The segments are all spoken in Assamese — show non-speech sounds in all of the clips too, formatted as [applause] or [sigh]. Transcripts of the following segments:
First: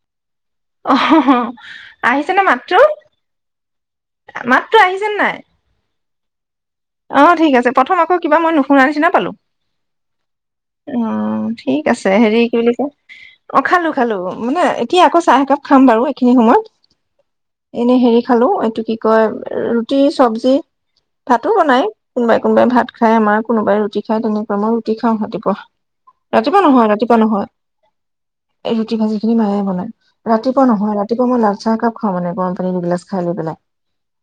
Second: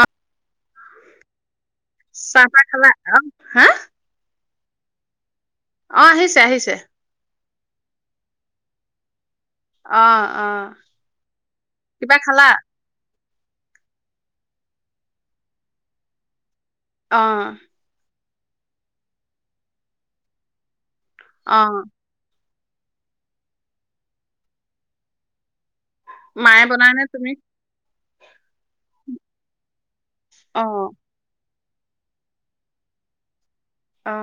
অ অ আহিছেনে চাহ তাহ মাত্ৰ খালা অ হা মাত্ৰো আহিছেন নাই অ আহিছে আহিছে অ', ঠিক প্ৰথম আকৌ কিব মই নুশুনা নিচিনা পালো অ অ উম ঠিক আছে কিবা হেৰি খালা কি বুলি কয় অ খালো খালো মানে এতিয়া আকৌ চাহ একাপ খাম বাৰু এইখিনি সময়ত অ খালো এইটো কি কয় ৰুটি চব্জি অ বনাই কোনবাই কোনোবাই ভাত খাই আমাৰ কোনোবাই ৰুটি খাই তেনেকুৱা মই ৰুটি খাওঁ ৰাতিপুৱা ৰাতিপুৱা মায়ে নহয় বনাই নে ৰাতিপুৱা তুমি নহয় এই ৰুটি ভাজি সিনি মায়ে বনায় অ ৰাতিপুৱা নহ ৰাপুৱা মই লাজ চাহ কাপ খওঁ মানে গৰম পানী দুগিলা খাই লৈ পেলাই অ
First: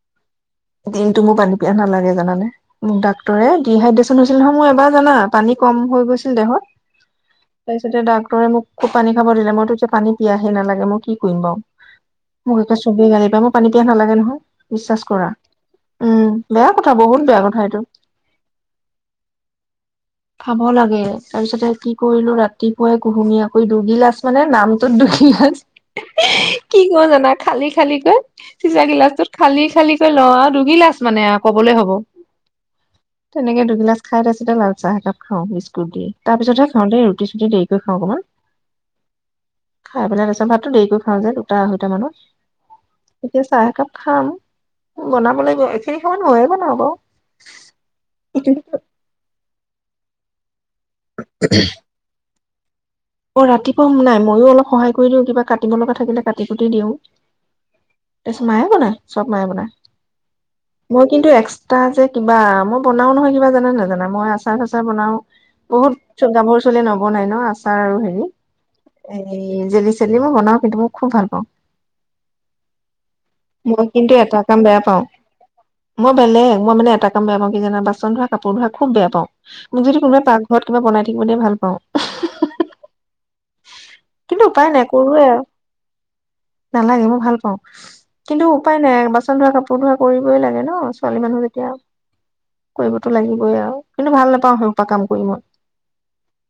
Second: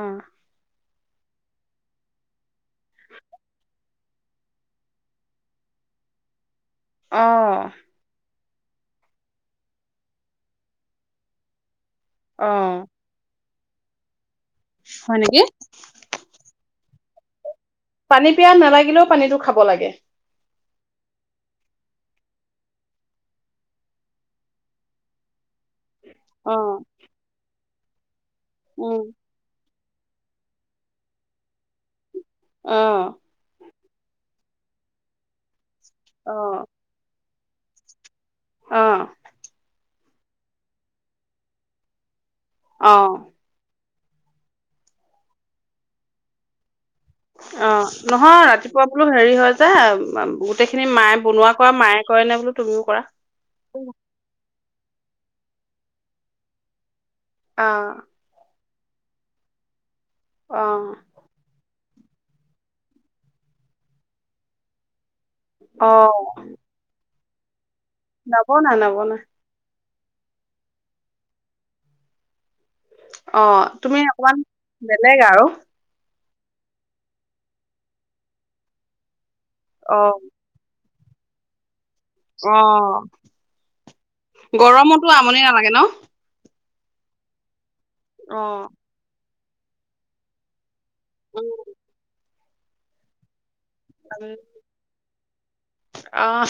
দিনটো মোৰ পানী পিয় নালাগে জানানে মোক ডাক্তৰে ডিহাইড্ৰেচন হৈছিল নহয় মোৰ এবাৰ জানা পানী কম হৈ গৈছিল দেহত অ তাৰপিছতে ডাক্তৰে মোক খুব পানী খাব দিলে মইতো এতিয়া পানী পিয়াহে নালাগে মই কি কৰিম অ বাৰু মোক কেতিয়া চুবি গালিব মোক পানী দিয়া নালাগে নহয় বিশ্বাস হয় কৰা নেকি উম বেয়া ক বহুত বেয়া কথা এইটো পানী পিয় নালাগিলেও পানীটো খাব লাগে খাব লাগে তাৰপিছতে কি কৰিলো ৰাতিপুৱাই কুহুমীয়া কৰিৈ দুগিল লাজ মানে নামটোত দুগি লাাজ অ কি ক জানা খালি খালিক চিচা উম গিলাচ তত খালি খালি ল দুগিলাচ মানে কবলে হ'ব অ তেনেকে দুগিলাচ খাই আছে এ লাল চাহ একাপ খাওঁ দ অ তাৰ পিছতে খওঁতে ৰুি প্ৰতিুি চুতি দেৰি কৰি খাওঁ অকণমান অ খাই পেলাই তচৰ ভাতটো দেৰিক কৰি খাওঁ যে দুটা আঢৈটা মানত অ এতিয়া চাহ কাপ খাম বনাবলৈ গৈ এ কিমান নয়ে ব নাবৌ অ নহয় ৰাতিপুৱা বোলো হেৰি হয় যায় ব গোটেইখিনি মায়ে বনোৱা মায়ে কৰেনে বোলে তুমি অ ৰাতিপুৱাম নাই ময়ো অলপ সহায় কৰি দিও কিবা কাটিব লগা থাকিলে কাটি কুট দিও অ তছ মায়ে ব ন চব নাই বনাই অ মই কিন্তু এক সা যে কিবা মই বনাও নহয় কিবা জানে নে জানা মই আচাৰ চচাৰ বনাও অ বহুত গাভৰ চল নব হ নাই ন আচাৰ নবনাই নবনাই হেৰি জ চেলিমই বনাও কিন্তু মই খুব ভাল পাওঁ অ মই তুমি কিন্তু অকমান এটা কাম বেয়া পাওঁ বেলেগ আৰু মই বেলেগ মই মান এটাাম বেয়া পাওঁ জা বান ধৰা কাপোৰ ধ খু বেয়া পাও মোক যদি অ', কোনোব পাকঘৰত কিবা বনাই থাকিবতে ভাল পাওঁ অ কিন্তু উপায় নাই গৰমতো কৰোৱে আৰু আমনি নালাগে ন? নালাগে মই ভাল পাওঁ কিন্তু অ', উপায় নাই বা ধোৱা কাপোৰ ধোৱা কৰিবই লাগে ন ছোৱালী মানুহ উম যেতিয়া কৰিবতো লাগিবই আৰু কিন্তু ভাল নাপাওঁ সেইপা কাম কৰি মই অ',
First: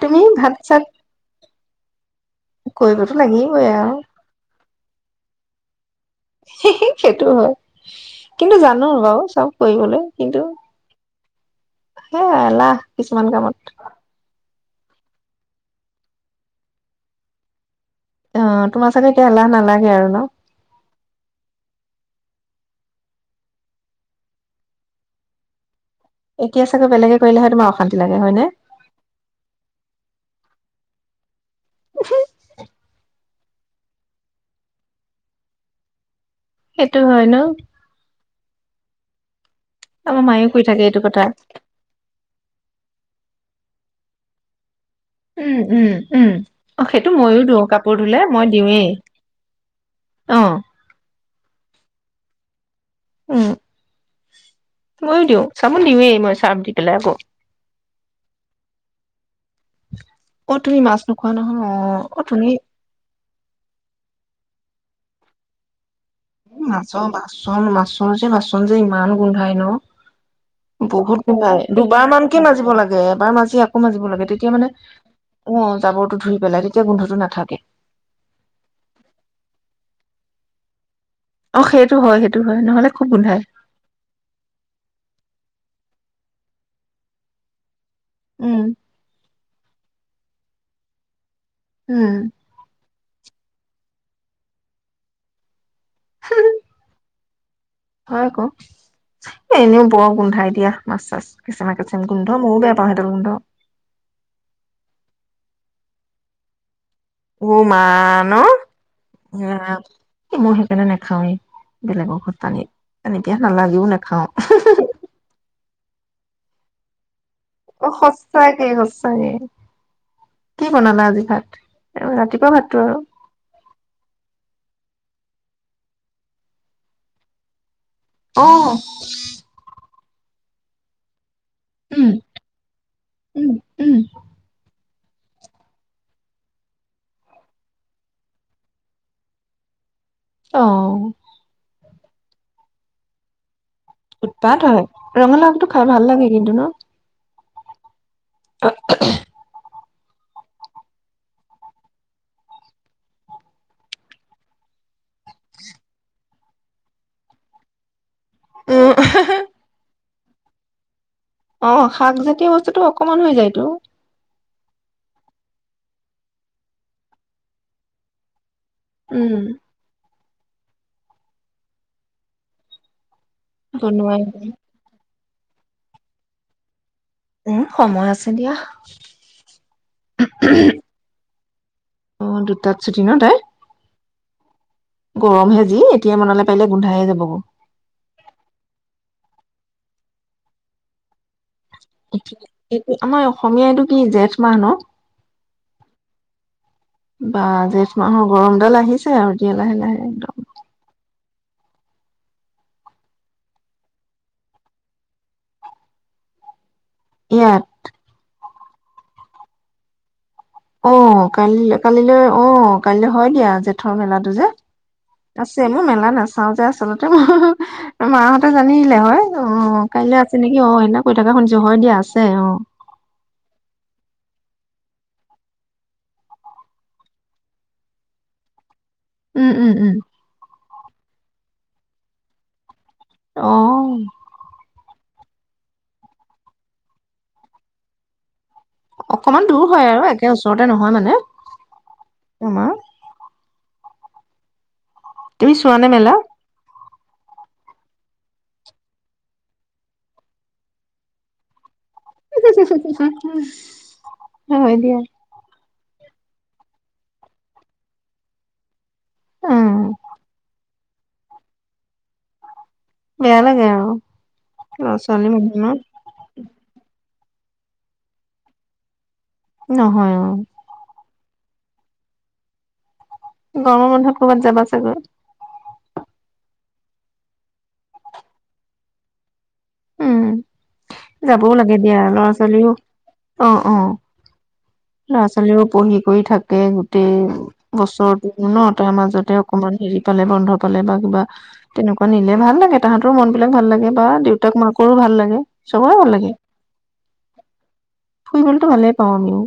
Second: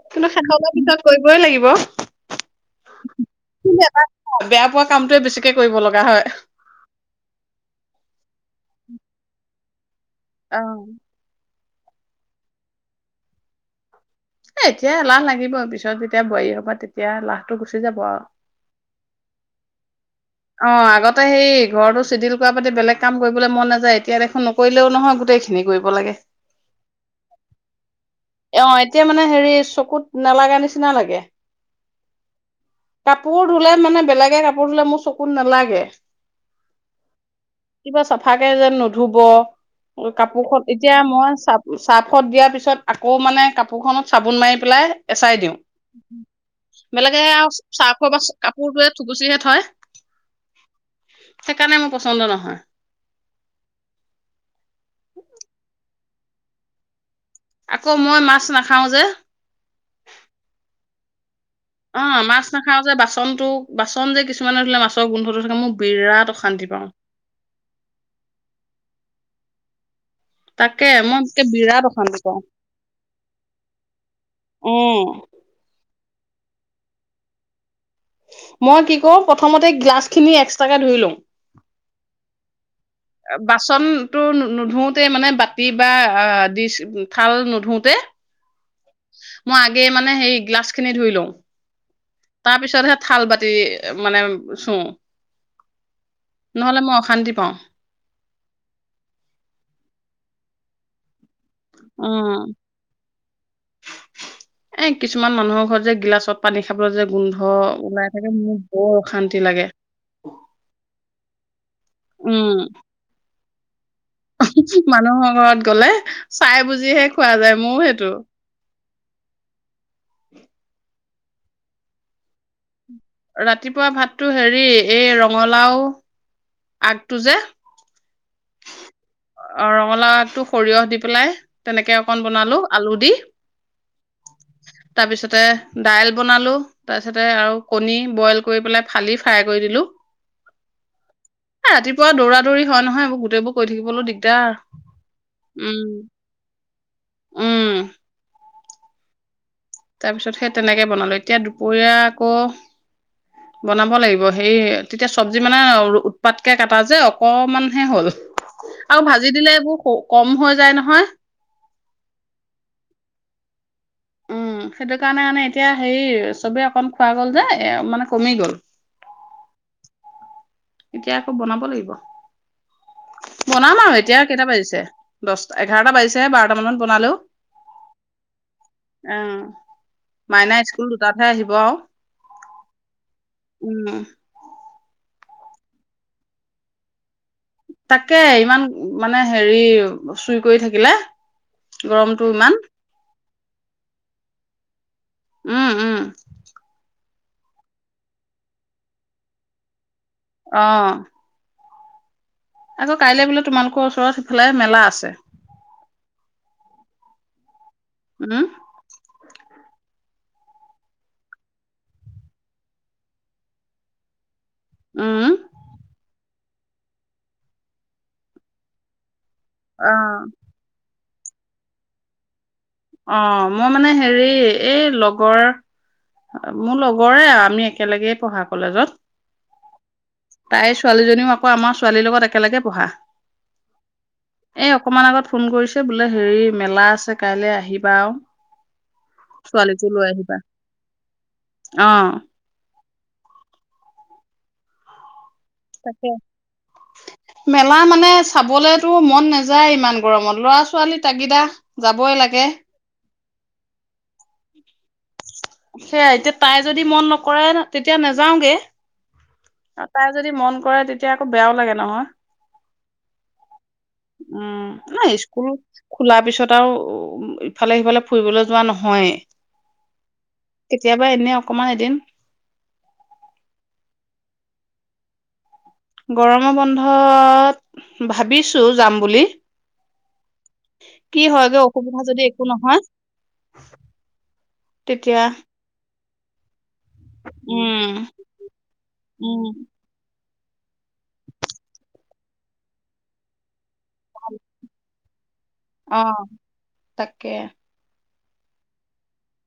তুমি কিন্তু ভাত শেষক চাত পাছত কৰিবই লাগিব কৰিবতো লাগিবই কিন্ত আৰু এ বেয়া পোৱা কামটয়ে বেছিকে কৰিব লগা। হয়। হে হে সেইটো হয়। কিন্তু জানো বাৰু চব কৰিবলৈ আহ সে এলাহ কিছুমান কামত এ এতিয়া লাহ লাগিব পিছত যেতিয়া বোৱাৰী হ'বা তেতিয়া লাহটো গু অ তোমাৰ চাগে এলাহ নালাগে। কে আৰু ন অ আগতে সেই ঘৰৰতটো চিডিল কোৱা পাতি বেলেগ কাম কৰিবলৈ মন নাযায় এতিয়া দেখোন নকৰিলেও নহয় গোটেইখিনি কৰিব। লাগে। এতিয়া চাগে বেলেগে কৰিলে হয় তোমাৰ অশান্তি লাগে। হয় নে অ এতিয়া মানে হেৰি চকুত নালাগা নিচিনা লাগে। উহো। কাপোৰ ধুলে মানে বেলেগে কাপোৰ ধুলে মোৰ চকুত নালাগে। সেইটো হয় ন ফাকে যেন নোধুব। আমাৰ কাপোৰ মায়েও খত কৈ থাকে এতিয়া এইটো কথা। মই চ চাৰফত দিয়াৰ পিছত আকৌ মানে কাপোৰখনত চাবোন মাৰি পেলাই। এচাৰি উম দিওঁ উম উম অ সেইটো বেলেগে ময়ো আৰু দিওঁ কাপোৰ চাৰ্ফৰ বা ধুলে মই কাপোৰটোৱে দিওঁৱেই থুকুচিহে থয় অ সেইকাৰণে মোৰ পচন্দ নহয় উম ময়ো দিওঁ চাবুন দিওঁয়ে মই চাৰফ দি পেলাই আকৌ। আকৌ মই মাছ নাখাওঁ যে অ তুমি মাছ নোখো অ মাছ নাখাও যে বাচনতটো বাচন যে কিছুমানে ধৰিলে মাছ। ছয় গন্ধ‌ লয় থকা মোৰ বিৰাট অশান্তি পাওঁ মাছৰ বাচন, মাছৰ যে বাচন যে ইমান গো নাই ন। তাকে মই বহুত কোমাই বিৰাট দুবাৰ অশান্তি পাওঁ মানকে মাজিব লাগে এবাৰ মাজি আকৌ মাজিব লাগে তেতিয়া মানে উম অ। জাবৰটো ধুই পেলাই তেতিয়া গোন্ধটো নাথাকে। মই কি কৰোঁ প্ৰথমতে গ্লাছ খিনি এক্সট্ৰাকে ধুই ল‌ওঁ। অ সেইটো হয়, সেইটো হয়, নহ'লে খুব গোন্ধাই। বাচনতো নোধোতে মানে বাতি কিবা অ দিচ খাল, নোধোতে। উম। মই আগে মানে সেই গ্লাছ খিনি ধুই লওঁ। উম, তাৰ পিছতহে। থাল বাতি মানে চুও। নহলে মই অশান্তি অ'। আকৌ এ এনেও বৰ গোন্ধাই দিয়া মাছ চাছ। কিছুমান গোন্ধ উম ময়ও বেয়া পাওঁ সেইটো গোন্ধ। কিছু মানুহৰ ঘৰত যে গিলাছত পানী। খাবলৈ যে গোন্ধ অ মা, ওলাই থাকে ন! মোৰ বৰ অশান্তি লাগে মই সেইকাৰণে নাখাওৱেই বেলেগৰ ঘৰত উম পানী চানি দিয়া। নালাগিলেও নাই। মানুহৰ ঘৰত। গ'লে চাই বুজিহে। খোৱা যায় মোৰ অ সেইটো সঁচা একেই সঁচা হয়। কি বনালা আজি? ভাত ৰাতিপুৱা ভাতটো আৰু ৰাতিপুৱা ভাতো হেৰি এই ৰঙালাও আগটো যে অহ। টো সৰিয়হ দি পেলাই। তেনেকে অকন বনালো আলু দি। উম উম তাৰপিছতে দাইল বনালো, তাৰপিছতে আৰু কণী বইল কৰি পেলাই ফালি ফ্ৰাই কৰি দিলো। অহ। এ ৰাতিপুৱা দৌৰা দৌৰি হয়, নহয় [unintelligible] থাকিবলৈও দিগদাৰ। উৎপাত হয়, ৰঙালাও আগটো উম, খাই ভাল লাগে কিন্তু ন? উম। তাৰ পিছত সেই তেনেকে বনালো এতিয়া দুপৰীয়া আকৌ বনাব লাগিব হেয়ি তেতিয়া চব্জি মানে উৎপাতকে কটা যে, অকমান হে হ'ল। আৰু ভাজি দিলে এইবোৰ [unintelligible] কম হৈ যায় নহয়। অ', শাকজাতীয় বস্তুটো অকমান হৈ যায়তো। উম, সেইটো কাৰণে মানে এতিয়া হেৰি চবেই অকন খোৱা গ'ল যে, এ মানে কমি গ'ল। উম। এতিয়া আকৌ বনাব লাগিব। বনাম আৰু বনোৱাই এতিয়া কেইটা বাজিছে। দচ এঘাৰটা বাজিছেহে বাৰট মান বনালেও উম, সময় আছ অ', মাইনা স্কুল দুটাতহে আহি বাৱাহ। অ', দুটাত চুটি ন তাই? উম। গৰমহে যি এতিয়া মনালে পাৰিলে গোন্ধাইে যাব গ তাকে ইমান মানে হেৰি চুই কৰি থাকিলে, গৰমটো ইমান এইটো আমাৰ, অসমীয়াইটো কি জেঠ মাহ ন উম উম! বা জেঠ মাহৰ গৰম ডাল আহিছে আৰু দতিে লাহে লাহে একদম আহ আকৌ কাইলৈ বোলে তোমালোকৰ ওচৰত সিফালে মেলা আছে ইয়াত, হম আহ কালি কালিলৈ আহ কালিলৈ হয় দিয়া জেঠৰ মেলাটো যে উম আছে মোৰ মেলা নাছে, চাও যে আচল্ততে মোৰ মাহঁতে জানি আহিলে হয় অ' কাইলৈ আছে নেকি অ সনা ক থাককাে শুনিছো হয় দিয়া আছে অ' অ' মই মানে হেৰি এই লগৰ মোৰ লগৰে আমি একেলগে পঢ়া কলেজত উম উম উম! তাইৰ ছোৱালীজনীও আকৌ আমাৰ ছোৱালীৰ লগত একেলগে পঢ়া অ এ অকমান আগত ফোন কৰিছে বোলে হেৰি মেলা আছে কাইলে আহিবা আৰু অকমান দূৰ হয় ছোৱালীকো আৰু লৈ একে আহিবা ওচৰত নহয় মানে অ তোমাৰ তুমি চোৱা নে তাকে মেলা? মেলা মানে চাবলৈতো মন নাযায় ইমান গৰমত লৰা ছোৱালী তাগিদা। যাবই লাগে। হয় দিয়া। সেয়াাই এতিয়া তাই যদি মন নকৰে তেতিয়া নাযাওঁগে অ আৰু তাই যদি মন কৰে তেতিয়া এতিয়া আকৈ বেয়াও লাগে নহয় বেয়া লাগে আৰু উম ল'ৰা ন ছোৱালী স্কুল মানুহ ন খোলাৰ পিছত আৰু উ ইফালে সিফালে ফুৰিবলৈ যোৱা নহয়ে। নহয় অ। কমাই এদিন গৰমৰ বন্ধত কৰ'ৰবাত যাবা চাগৈ গৰমৰ বন্ধত ভাবিছো যাম বুলি! উম কি যাবও হয়গে লাগে দিয়া অসুবিধা যদি ল'ৰা একো ছোৱালীও নহয় অ অ ল'ৰা তেতিয়া ছোৱালীও পঢ়ি। কৰি থাকে। গোটেই উম বছৰটো ন তাৰ মাজতে উম অকনমান হেৰি পালে বন্ধ ৰ পালে বা কিবা তেনেকুৱা নিলে ভাল লাগে তাহাঁতৰো মন বিলাক ভাল লাগে। বা দেউতাক মাকক অ' ভাল লাগে চবৰে ভাল অ' তাকে ফুৰিবতো ভালেই পাওঁ আমিও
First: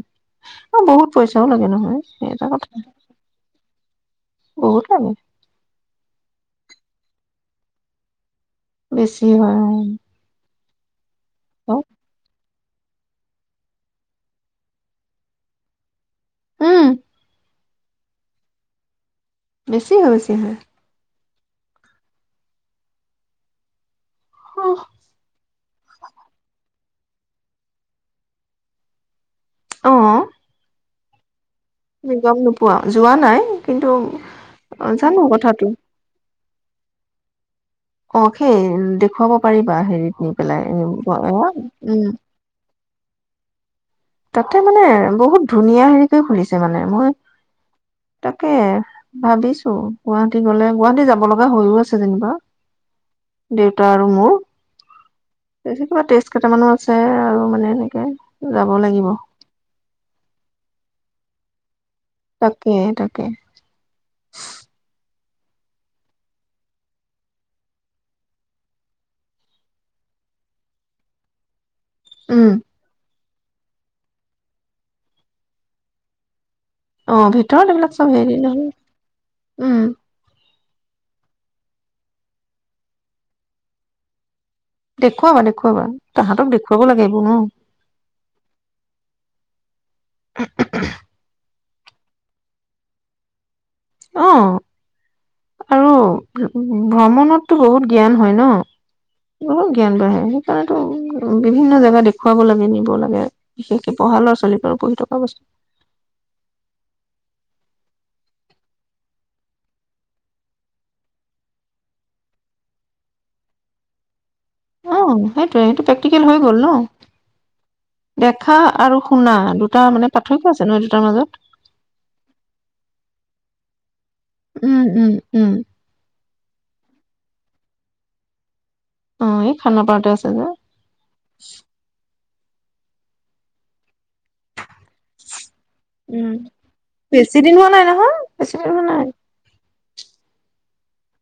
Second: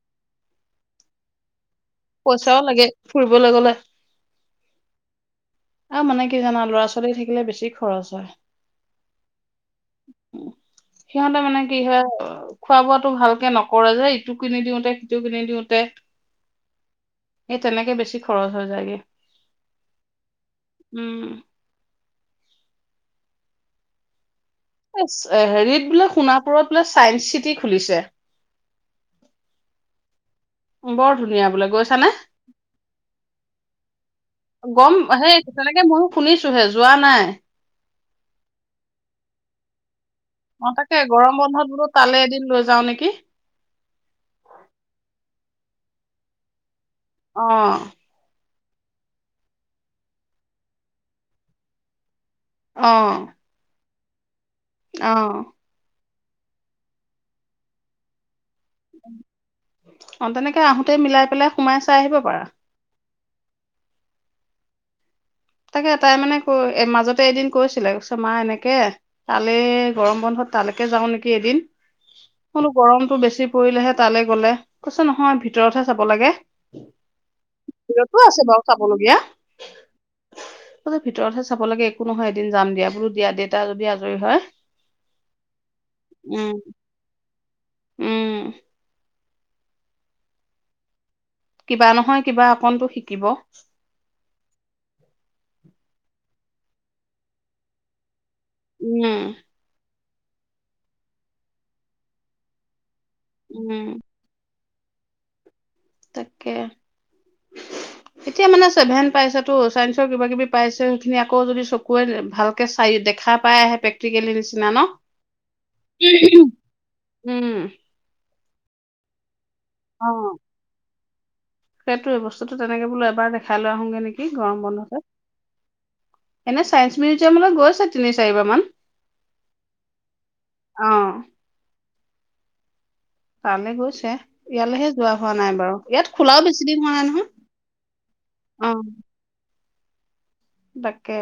সে বহুত পইচাও লাগে নহয়। সেই এটা পইচাও কথা লাগে ফুৰিবলৈ গলে। বহুত লাগে। আৰু মানে কি জানা ল'ৰা ছোৱালী থাকিলে বেছি খৰচ হয়। বেছি হয় অ' [inaudible] উম, সিহঁতে মানে কি হয় খোৱা বোৱাটো ভালকে নকৰে যে ইটো কিনি দিওঁতে, সিটো কিনি দিওঁতে হম। এই তেনেকে বেছি খৰচ হৈ যায়গে। বেছি হৈ হৈছে হয়। উম, এ হেৰিত বোলে সোণাপুৰত চাইড চিটি খুলিছে অ'। বৰ ধুনীয়া বোলে গৈছানে? তুমি গম নোপোৱা যোৱা নাই কিন্তু অ গম জানো হেই কথাটো তেনেকে ময়ো শুনিছো সেইটো হে যোৱা নাই অ সেই দেখুৱাব পাৰিবা হেৰিত নি পেলাই অ এ তাকে গৰম বন্ধত বোলো উম তালে এদিন লৈ যাও নেকি কি তাতে মানে বহুত ধুনীয়া হেৰি কৰি খুলিছে মানে মই অ তাকে ভাবিছো গুৱাহাটী গলে গুৱাহাটী যাব লগা হৈয়ও আছে যেনিবা অ ত আৰু মোৰ অ', সেনেকুৱা টেষ্ট কেইটা মানো আছে আৰু মানে এেনেকে যাব লাগিব অ তেনেকে আহোতে মিলাই সেই পেলে সোমাই আছে তাকে তাক তাকে তাকে এটাই মানে কৈ মাজতে এদিন কৈছিলে ক মা এনেকে তালে গৰম বন্ধত তালৈকে যাওঁ নেকি এদিন উম কনো গৰম টো বেছি পৰিলেহে তালৈ গ'লে কৈছে নহয় ভিতৰতহে চাব লাগে অ ভিতৰত এইবিলাক চব ভিতৰতো হেৰি নহয় উম ত ভিতৰতহে চাব লাগে একো নহয় এদিন যাম দিয়া বোলো দিয়া দেতা যদি আজৰি হয় দেখুৱাবা দেখুৱাবা উম তাহাঁতক দেখুৱাব লাগে এইবোৰ অ উম [inaudible] কিবা নহয় কিবা অকণতো শিকিব অ অ ভ্ৰমণতটো বহুত জ্ঞান হয় ন উম বহুত জ্ঞান বাঢ়ে সেনেকোৱা আকৌ বিভিন্ন জেগা দেখুৱাব লাগে নিব লাগে উম বিশেষকে পঢ়া ল'ৰা ছোৱালী পা পঢ়ি থকা অৱস্থাত তাকে এতিয়া মানে ছেভেন পাইছে তো চাইন্সৰ কিবা কিবি পাইছে সেইখিনি আকৌ যদি চকুয়ে ভালকে চাই দেখা পাই আহে প্ৰেক্টিকেলি বেছি অ সেইটোৱে এইটো প্ৰেক্টিকেল হৈ গ'ল ন উম দে শা আৰু সোনা দু টো মানে অ', পাৰ্থক্য আছে নহয়, দুটাৰ মাজত। সেইটোৱে বস্তুটো তেনেকে বোলোঁ এবাৰ দেখাই লৈ আহোংগৈ নেকি গৰম উম বন্ধতে। উম উম। এনে ছায়েন্স মিউজিয়ামলৈ গৈছে তিনি চাৰিবাৰ মান। অ এই খানাপাৰাতে আছে যে। অ', তালে গৈছে। ইয়ালৈহে যোৱা হোৱা নাই বাৰু ইয়াত উম খোলাও বেছি দিন হোৱা নাই নহয়, বেছি দিন হোৱা নাই নহয় বেছি অ। দিন হোৱা নাই। তাকে।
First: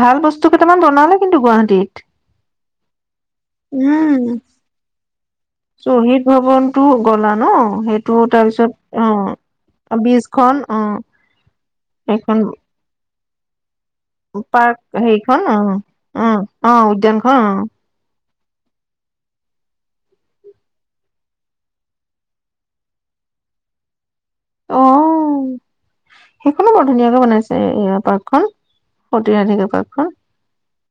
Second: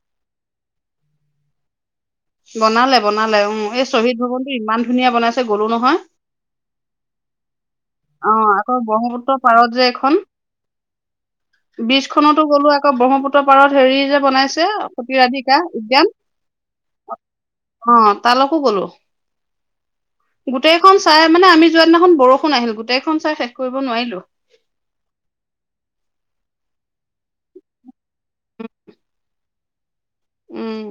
ভাল বস্তু কেইটামান বনালে কিন্তু গুৱাহাটীত। বনালে বনালে উম এই শ্বহীদ ভৱনটো ইমান ধুনীয়া বনাইছে গলোঁ নহয়। শ্বহীদ টো অ', আকৌ তাৰপিছত ব্ৰহ্মপুত্ৰ পাৰত যে অ এখন বীজখন অ, এইখন। ব্ৰহ্মপু্ৰৰ পাৰত। হেৰি যে বনাইছে পাৰ্ক সতী হেৰিখন ৰাধিকা অ উদ্যান উম অ উদ্যানখন অ। তালকো গলোঁ, গোটেইখন চাই মানে আমি যোৱা দিনাখন বৰষুণ আহিল। গোটেইখন চাই শেষ কৰিব নোৱাৰিলোঁ। অ, সেইখনো মোৰ। ধুনীয়াকে বনাইছে এয়া পাৰ্কখন সতিৰাধিকা [unintelligible] খন। উম।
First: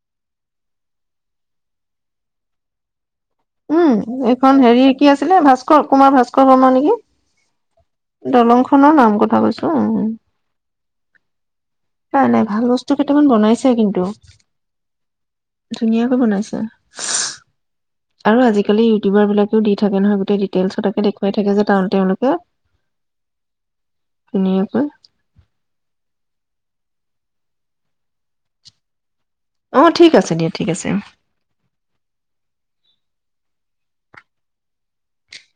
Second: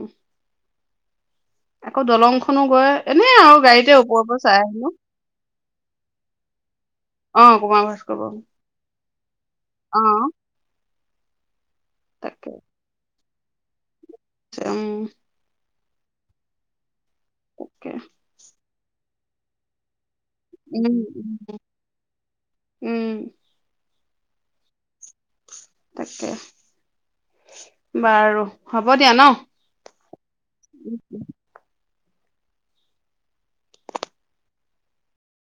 আকৌ দলংখনো গৈ এনেই আৰু উম, গাড়ীতে ওপৰৰ পৰা এইখন চাই হেৰি আহিলো কি আছিলে ভাস্কৰ কুমাৰ ভাস্কৰ বৰ্মা নেকি? অ কুমাৰ ভাস্কৰ পৰা দলংখনৰ নাম গত- [unintelligible] অ। নাই নাই তাকে ভাল বস্তু কিত কেইটামান বনাইছে কিন্তু। উম। ধুনীয়াকৈ বনাইছে। [unintelligible] [unintelligible] আৰু আজিকালি কিবাবিলাকো দি থাকে নহয়। তে ডিটেইলছত উম তাকে উম দেখুৱাই থাকে যে তা তেওঁলোকে। উম ধুনীয়াকৈ। তাকে, বাৰু হ'ব দিয়া ন'। অ', ঠিক আছে দিয়া ঠিক আছে উম।